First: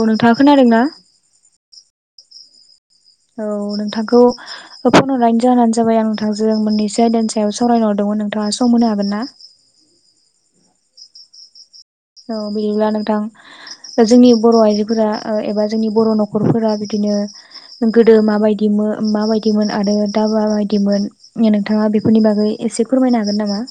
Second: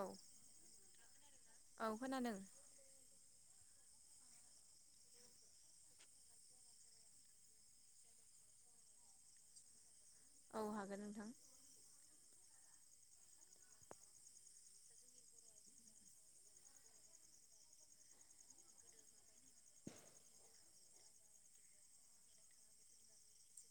औ नोंथा खोनादोंना? औ खोनादों औ नोंथांखौ फन हरनायनायनि जाहोनानो जाबाय आं नोंथांजों मोननैसो आयदानि सायाव सावरायनोहरदों मोन नोंथाङा सम होनो हागोन ना? [inaudible] हागोन नोंथां। औ बिदिब्ला नोंथां जोंनि बर' आइजोफोरा ओ एबा जोंनि बर' न'खरफोरा बिदि नो गोदो माबायदि माबायदिमोन आरो दा माबायदिमोन नोंथाङा बे बेफोरनि बागै एसे फोरमायनो हागोन नामा?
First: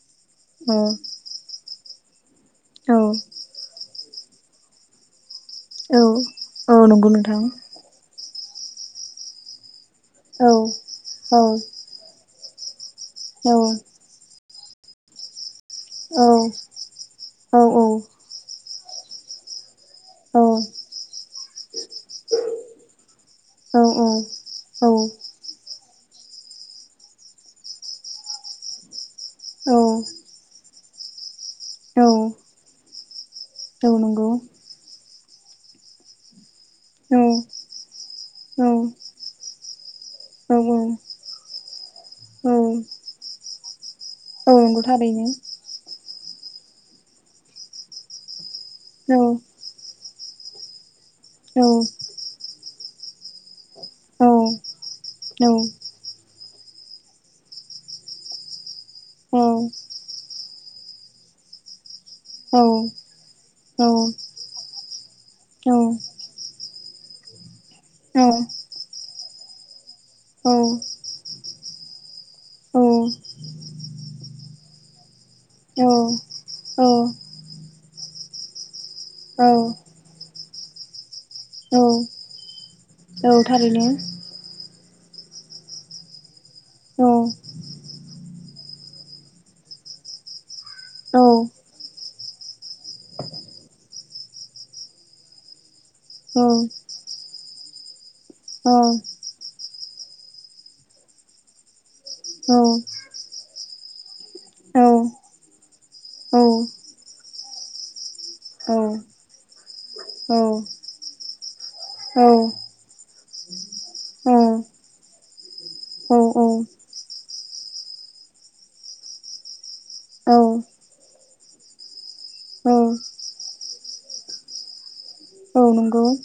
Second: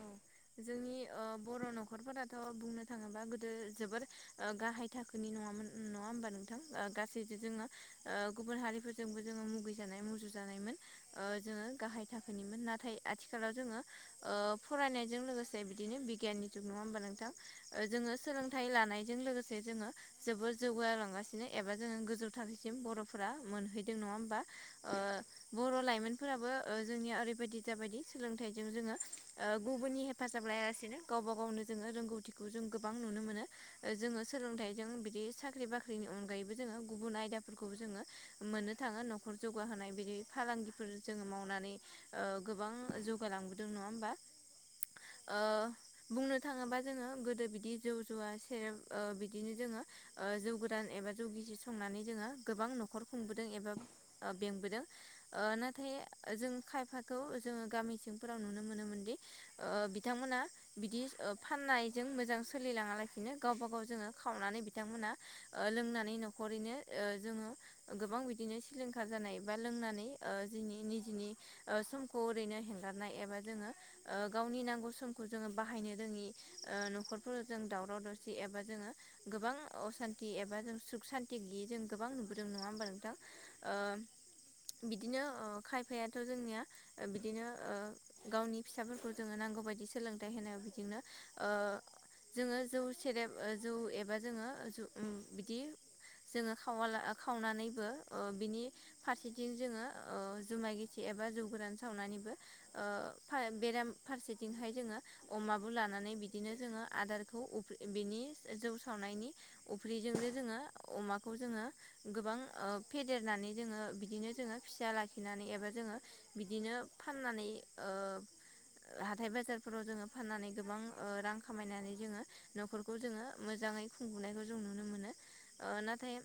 औ जोंनि ओ बर' न'खरफोराथ' बुंनो औ थाङोब्ला गोदो जोबोर ओ गाहाय थाखोनि नङामोन नङा औ होमबा नोंथां औ नंगौ गासैजों नोंथां जोङो ओ गुबुन हारिफोरजोंबो जोङो मुगैजानाय औ मुजुजानायमोन ओ औ जोङो गाहाय थाख खोनिमोन नाथाय आथिखालाव औ जोङो ओ फरायनायजों लोगोसे से बिदिनो औ बिगियाननि जुग नङा होमबा नोंथां औ जोङो सोलोंथाइ लानायजों लोगोसे जोङो औ जोबोर जौगालांगासिनो एबा जोङो गोजौ थाखोसिम बर'फोरा मोनहैदों नङा होमबा ओ ओ बर' लाइमोनफोराबो ओ जोंनिया ओरैबायदि जाबायदि सोलोंथाइजों जोङो ओ औ गुबुननि हेफाजाब लायालासिनो गावबा गावनो जोङो औ रोंगौथिखौ जों गोबां नुनो मोनो। औ जोङो नंगौ सोलोंथाइजों बिदि साख्रि बाख्रिनि अनगायैबो जोङो गुबुन औ आयदाफोखौबो जोङो औ मोननो थाङो न'खर जौगाहोनाय बि औ फालांगिफोर जोङो मावनानै ओ औ गोबां जौगालांबोदों नङा होमबा? औ नंगौ थारैनो। ओ बुंनो थाङोबा जोङो गोदो बिदि जौ जुवा सेरेब ओ औ बिदिनो जोङो ओ जौ गोदान एबा जौ गिसििर औ संनानै जोङो गोबां न'खर खुंबोदों एबा औ बेंबोदों ओ औ नाथाय जों खायफाखौ जोङो गामि सिंफोराव नुनो मोनोमोनदि ओ बिथांमोना बिदि फाननायजों मोजां औ सोलिलाङा लासिनो गावबा गाव जोङो खावनानै बिथांमोनहा लोंनानै न'खरैनो जोङो गोबां बिदिनो सिलिंखार जानाय बा लोंनानै ओ जोंनि निजनि समखौ ओरैनो हेंगारनाय एबा जोङो ओ गावनि नांगौ समखौ जोङो बाहायनो रोङि ओ न'खरफोर जों दावराव दावसि एबा जोङो औ गोबां असान्ति एबा जों सुख सान थि गियै जों गोबां नुबोदों नङा होमबा नोंथां? औ ओ थारैनो बिदिनो खायफायाथ' जोंनिया औ बिदिनो औ ओ गावनि फिसाफोरखौ जोङो नांगौ बायदि सोलोंथाइ होनायाव बिदिनो ओ जोङो जौ सेरेब जौ एबा जोङो जो ओ बिदि जोङो खावाला खावनानैबो ओ औ बिनि फारसेथिं जोङो ओ जुमाय गिसि एबा जौ गोरान सावनानैबो बेराम फारसेथिंहाय जोङो अमाबो लानानै बिदिनो जोङो आदारखौ अफ बिनि औ जौ सावनायनि अफ्रिजोंनो जोङो अमाखौ जोङो गोबां ओ फेदेरना नानै जोङो बिदिनो जोङो फिसा लाखिनानै एबा जोङो बिदिनो फाननानै ओ हाथाय बाजारफोराव जोङो फाननानै गोबां रां खामायनानै जोङो औ न'खरखौ जोङो मोजाङै खुंबुंनायखौ जों नुनो मोनो औ ओ नंगौ नाथाय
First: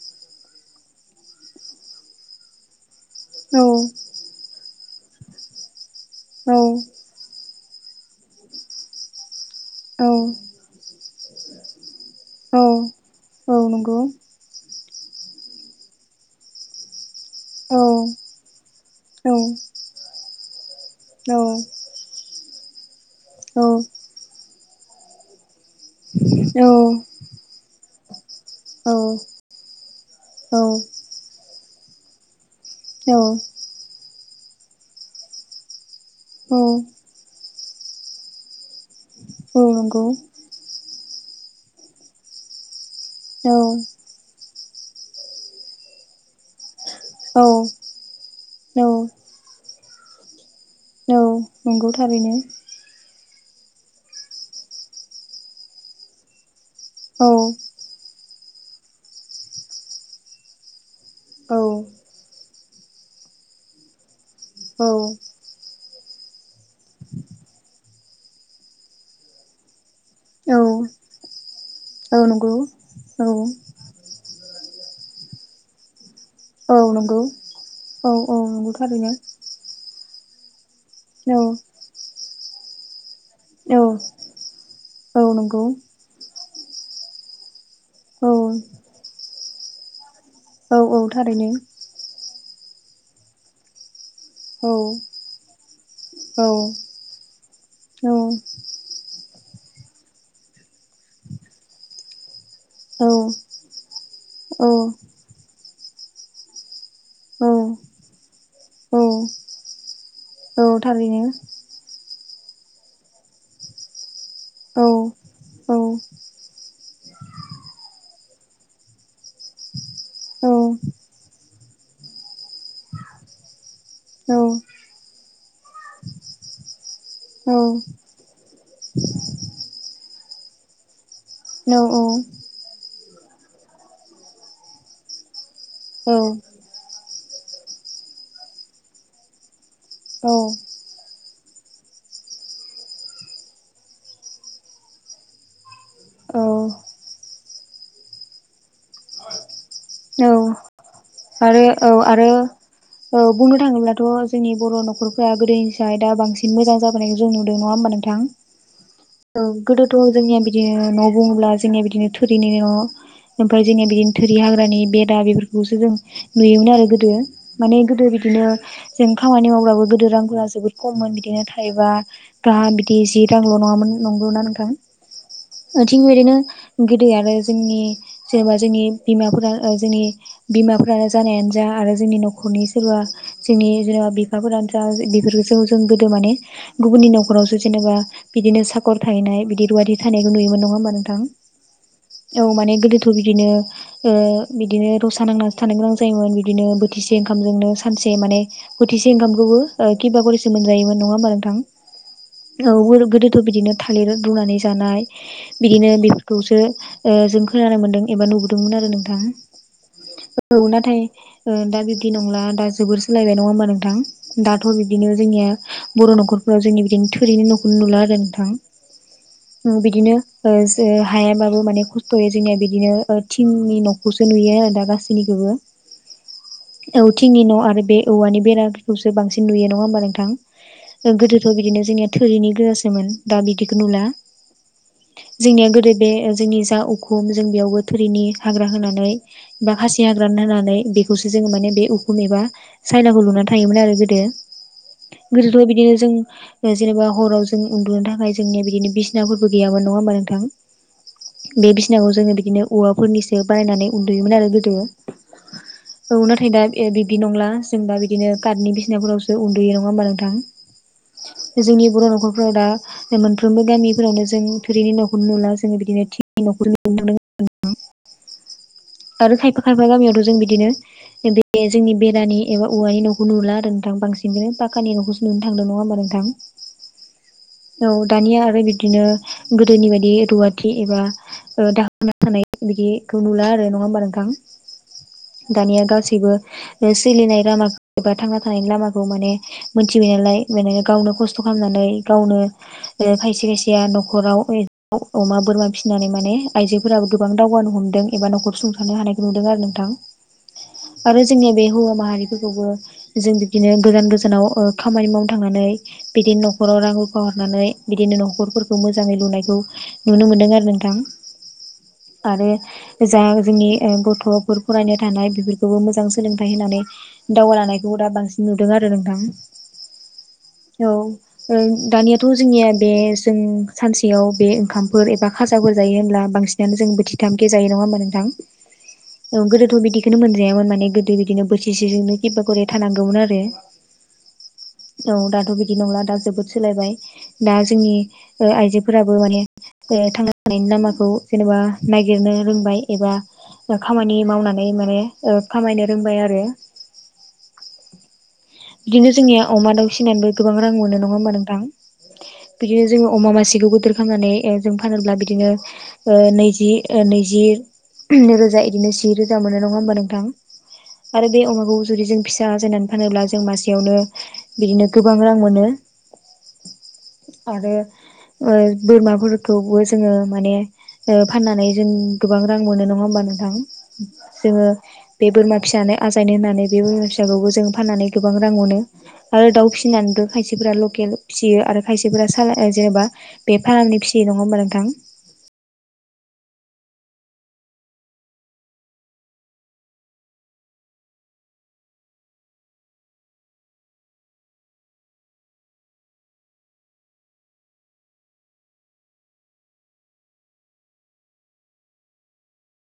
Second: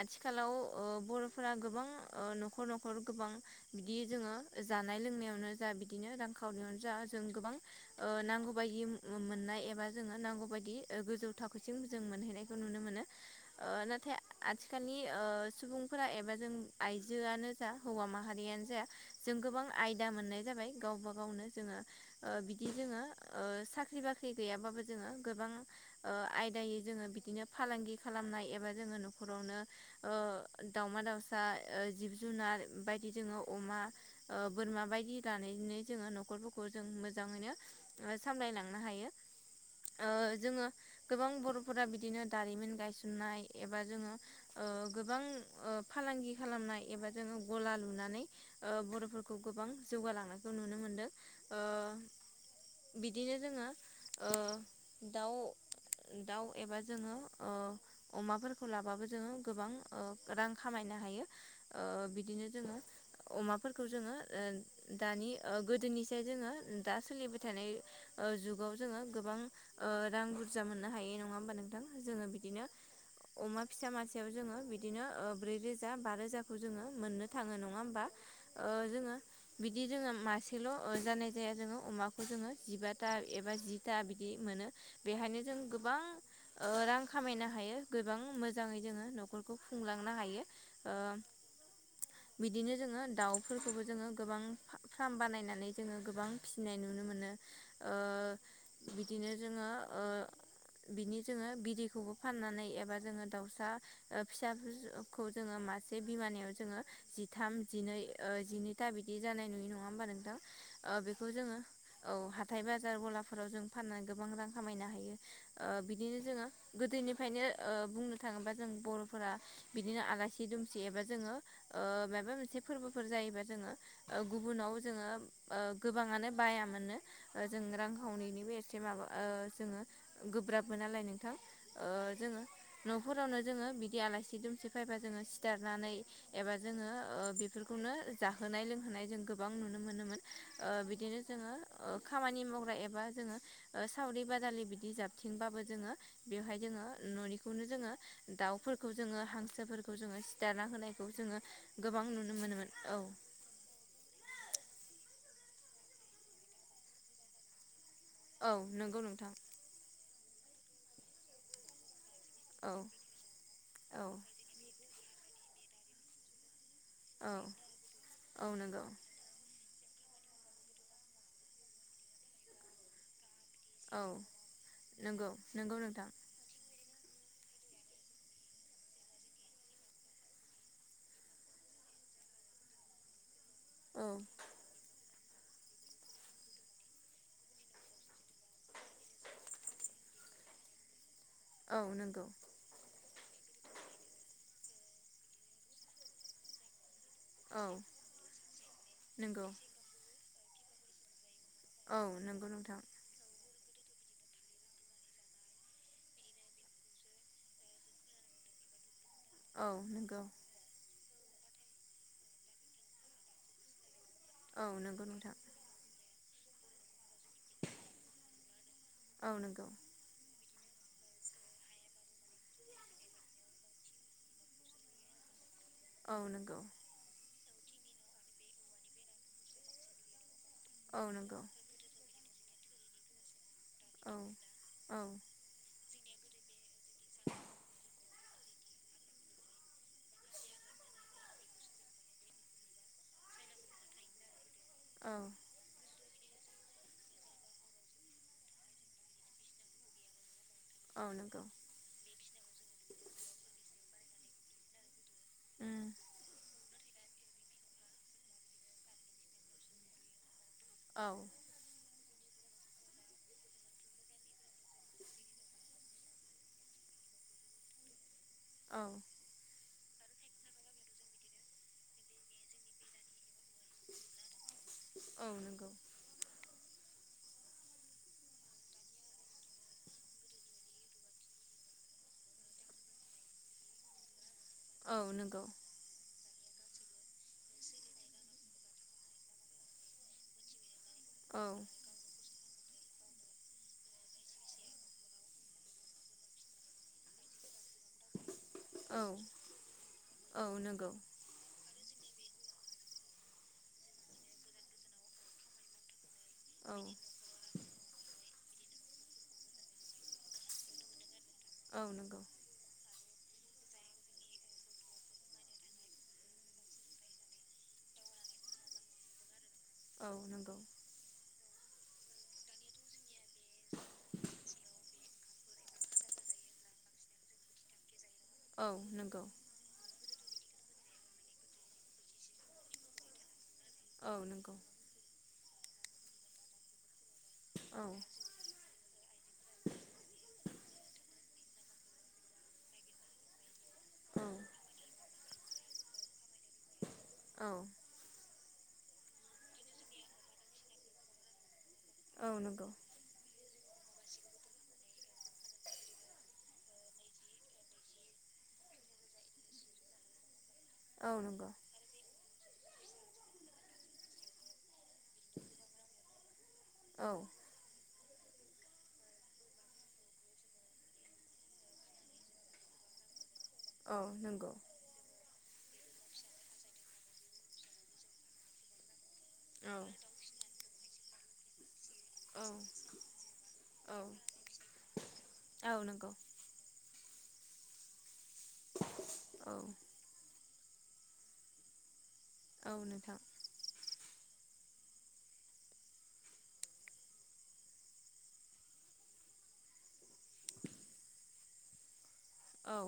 आथिखालाव ओ बर'फोरा गोबां ओ न'खर न'खर गोबां बिदि जोङो जानाय लोंनायावनो जा बिदिनो रां औ खावरियावनो जा जों गोबां ओ नांगौ बायदि मोननाय एबा औ जोङो नांगौ बायदि ओ गोजौ थाखोसिम जों मोनहैनाय औ नुनो मोनो औ ओ नंगौ नाथाय आथि खालनि ओ सुबुंफोरा एबा जों आइ जोआनो जा औ हौवा माहारियानो जा औ जों गोबां आयदा मोननाय जाबाय गावबा औ गावनो जोङो ओ बिदि जोङो ओ औ साख्रि बाख्रि गैयाबाबो जोङो गोबां ओ आयदायै जोङो बिदिनो फालांगि खालामनाय एबा औ जोङो न'खरावनो ओ दावमा दाउसा ओ जिब जुनार बायदि जोङो अमा ओ बोरमा बायदि लानायनो जोङो औ न'खरफोरखौ जों मोजाङैनो ओ सामलायलांनो हायो औ नंगौ ओ जोङो गोबां बर'फोरा बिदिनो दारिमिन गायसन नाय औ एबा जोङो ओ गोबां ओ फालांगि खालामनाय एबा जोङो औ गला लुनानै ओ औ बर'फोरखौ गोबां जौगालांनो औ नंगौ थारैनो बिदिनो जोङो ओ दउ दाउ एबा जोङो औ ओ अमाफोरखौ लाबाबो जोङो गोबां ओ रां खामायना औ जोंङो अमाफोरखौ जोङो औ दानि ओ गोदोनिसाय जोङो दा सोलिबाय थानाय ओ जुगाव जोङो गोबां ओ रां बुरजा मोननो हायो नङा होमबा नोंथां औ जोङो नंगौ बिदिनो अमा फिसा मासेयाव जोङो बिदिनो ओ ब्रै रोजा बा रोजा खौ औ नंगौ औ जोङो नंगौ मोननो थाङो नङा होमबा ओ थारैनो जोङो बिदि जोङो मासेल' जानाय औ जाया जोङो अमाखौ जोङो जिबा था एबा औ जिथा बिदि मोनो औ बेहायनो जों नंगौ गोबां ओ रां खामायनो हायो गोबां औ मोजाङै जोङो न'खरखौ खुंलाङो औ औ थारैनो बिदिनो जोङो दाउफोरखौबो जोङो गोबां औ फार्म बानायनानै जोङो गोबां औ फिसिनाय नुनो मोनो ओ बिदिनो जोङो ओ बिनि जोङो बिदैखौबो फाननानै एबा जोङो दाउसा ओ फिसाखौ जोङो मासे बिमानियाव जोङो औ जिथाम जिनै ओ जिनैथा औ बिदि औ जानाय नुि नङा होमबा नोंथां औ ओ थारैनो बेखौ जोङो औ हाथाय बाजार गलाफोराव जों फाननानै गोबां रां औ खामायनो हायो ओ औ बिदिनो जोङो गोदोनिफ्रायनो ओ बुंनो थाङोबा जों बर'फोरा बिदिनो आलासि औ दुमसि एबा जोङो ओ माबा मोनसे फोरबोफोर जायोबा जोङो ओ औ गुबुनाव जोङो ओ गोबाङानो बायामोननो औ जों रांखावरिनिबो एसे माबा ओ जोङो गोब्राबमोन नालाय नोंथां ओ औ जोंङो न फोरावनो जोङो बिदि आलासि दुमसि फैबा जोङो सिथारनानै औ एबा जोङो ओ बेफोरखौनो जाहोनाय लोंहोनाय जों गोबां नुनो मोनोमोन ओ बिदिनो जोङो ओ खामानि मावग्रा एबा जोङो ओ सावरि बादालि बिदि जाबथिंबाबो जोङो बेयावहाय जोङो औ न'निखौनो जोङो दाउफोरखौ जोङो हांसोफोर खौ जोङो सिथारना होनायखौ जोङो आरो औ गोबां आरो नुनो मोनोमोन औ बुंनो थाङोब्लाथ' जोंनि बर' न'खरफोरा गोदोनिफ्राय दा बांसिन मोजां जाबोनायखौ जों नुदों नङा होनोमबा नों थां औ नंगौ नोंथां औ गोदोथ' जोंनिया बिदिनो न'बुङोब्ला जोंनिया बिदिनो थोरिनि न' औ ओमफ्राय जोंनिया औ बिदिनो थोरि हाग्रानि बेरा बेफोरखौसो जों नुयोमोन आरो गोदो औ माने गोदो बिदिनो औ नंगौ जों खामानि मावब्लाबो गो- गोदो रांफोरा जोबोद खममोन बिदिनो थाइबा गाहाम बिदि जि रांल' नङामोन औ नंगौ ना नोंथां। नंगौ नंगौ थिख नोंथां बिदिनो गोदो आरो जोंनि जेनेबा जोंनि बिमाफोरा जोंनि बिमाफोरानो जानायानो जा आरो जोंनि न'खरनि सोरबा जोंनि औ जेनेबा बिफाफोरान जा बिसोरखौ जों गोदो माने गुबुननि न'खरावसो जेनबा बिदिनो साखर थाहैनाय बिदि रुवारि थानाय नुयोमोन नङा होनबा नोंथां? औ नंगौ औ माने गोदोथ' बिदिनो बिदिनो रसा नांनानैसो थानो गोनां जायोन बिदिनो बो- थिसे ओंखामजोंनो औ सानसे माने बोथिसे नंगौ ओंखामखौबो किबा खरिसो मोनजायोमोन नङा होनबा नों- थां? औ नंगौ औ नोंथां गोदोथ' बिदिनो थालिर रुनानै जानाय बिदिनो बेफोरखौसो जों खोनानो मोन्दों एबा नुबोदोंमोन आरो नोंथां। औ नंगौ। औ नाथाय ओ दा बिब्दि नंला दा जोबोर सोलायबाय नङा होमा नोंथां? औ दाथ' नंगौ बिदिनो नोंथां जोंनिया बर' न'खरफोराव जोंनि बिदिनो थोरिनि न'खौनो नुला आरो नोंथां। औ नंगौ उम बिदिनो हायाबाबो माने खस्थ'यै जोंनिया बिदिनो थिंनि न'खौ सो नुयो आरो दा गासैनिखौबो। औ नंगौ। औ थिंनि न' आरो बे औवानि बेराफोरखौसो बांसिन नुयो नङा होमबा नोंथां? औ नंगौ गोदोथ' बिदिनो जोंनिया थोरिनि गोजासोमोन दा बिदिखौ नुला औ औ जोंनिया गोदो बे जोंनि दा उखुम जों बेयावबो थोरिनि हाग्रा होनानै बा खासि हाग्रा हानानै बेखौसो जोङो माने बे उखुम एबा सायनाखौ लुनानै थायोमोन आरो गोदो। औ गोदोथ' बिदिनो जों जेनबा हराव जों उन्दुनो थाखाय जोंनिया बिदिनो बिसिनाफोरबो गैयामोन नङा होमबा नोंथां। औ नंगौ बे बिसिनाखौ जोङो बिदिनो औवाफोरनिसो बानायनानै उन्दुयोमोन आरो गोदो। उम औ नाथाय दा बिब्दि नंला जों दा बिदिनो कार्टनि बिसिनाफोरावसो उन्दुयो नङा होमबा नोंथां। औ बे जोंनि बर' न'खर फोराव दा मोनफ्रोमबो गामिफोरावनो जों थुरिनि न'खौनो नुला जोङो बिदिनो थिंनि न'खौ नुनो मोनदों आरोना नोंथां। [inaudible] आरो खायफा खायफा गामियावथ' जों बिदिनो बे जोंनि बेरानि एबा औवानि न'खौ नुला नोंथां बांसिनै पाख्खानि न'खौसो औ नुनो नंगौ थांदों नङा होमबा नोंथां? [inaudible] औ दानिया आरो बिदिनो गोदोनि बायदि रुवाथि एबा दाहोना थानाय बिदिखौ नुला आरो नङा होमबा नोंथां? औ नंगौ दानिया गासैबो सोलिनाय लामा एबा थांना थानायनि लामाखौ माने मोनथिबाय नालाय माने गावनो खस्थ' औ खालामनानै गावनो खायसे खायसेया न'खराव अमा बोरमा फिसिनानै माने आइजोफोराबो गोबां दावगानो हमदों एबा न'खर सुंथानो औ हानायखौ नुदों आरो नोंथां औ नंगौ आरो जोंनिया बे हौवा माहारिफोरखौबो जों बिदिनो गोजान गोजानाव ओ खामानि मावनो थांनानै बिदिनो औ न'खराव रां रुखा हरनानै बिदिनो न'खर फोरखौ मोजाङै लुनायखौ नुनो मोनदों आरो नोंथां औ नंगौ आरो जा जोंनि ओ गथ'फोर फरायनो थानाय बेफोरखौबो मोजां सोलोंथाइ होनानै दावगालांनायखौ दा बांसिन नुदों आरो नोंथां। औ नंगौ ओं दानियाथ' जोंनिया बे जों सानसेयाव बे ओंखाम फोर एबा खाजाफोर जायो होनब्ला बांसिनानो जों बोथि थामखे जायो नङा होमबा नों थां औ नंगौ औ गोदोथ' बिदि [unintelligible] मोनजायामोन माने गोदो बिदिनो बोथिसेजोंनो किबा गरि थानांगौमोन आरो औ नंगौ औ दाथ' बिदि नंला दा जोबोद सोलायबाय। दा औ जोंनि ओ आइजोफोरा बो माने ओ थांना थानायनि लामाखौ जेनेबा नागिरनो रोंबाय। एबा खामानि मावनानै माने ओ खामायनो रोंबाय आरो। औ बिदिनो जोंनिया अमा दाउफिनानैबो गोबां रां मोनो नङा होमबा नोंथां औ नंगौ बिदिनो जोङो अमा मासे खौ गिदिर खामनानै ओ जों फानोब्ला बिदिनो ओ नैजि ओ नैजि नैरोजा इदिनो जि रोजा मोनो नङा होमबा नोंथां? औ आरो बे नंगौ अमाखौ जुदि जों फिसा जोनोम होनोब्ला जों मासेयावनो बिदिनो गोबां रां मोनो औ आरो ओ बोरमाफोरखौबो जोङो माने ओ फाननानै जों गोबां रां मोनो नङा होमबा नों थां औ नंगौ जोङो बे बोरमा फिसानो आजायनो होननानै बे बोरमा फिसाखौबो जों फाननानै गोबां रां मोनो आरो दाउ औ औ फिसिनानैबो खायसेफोरा लकेल फिसियो आरो खायसेफोरा साल औ ओ जेनेबा बे फारामनि फिसियै नङा होमबा नोंथां औ नंगौ औ औ नोंथां। औ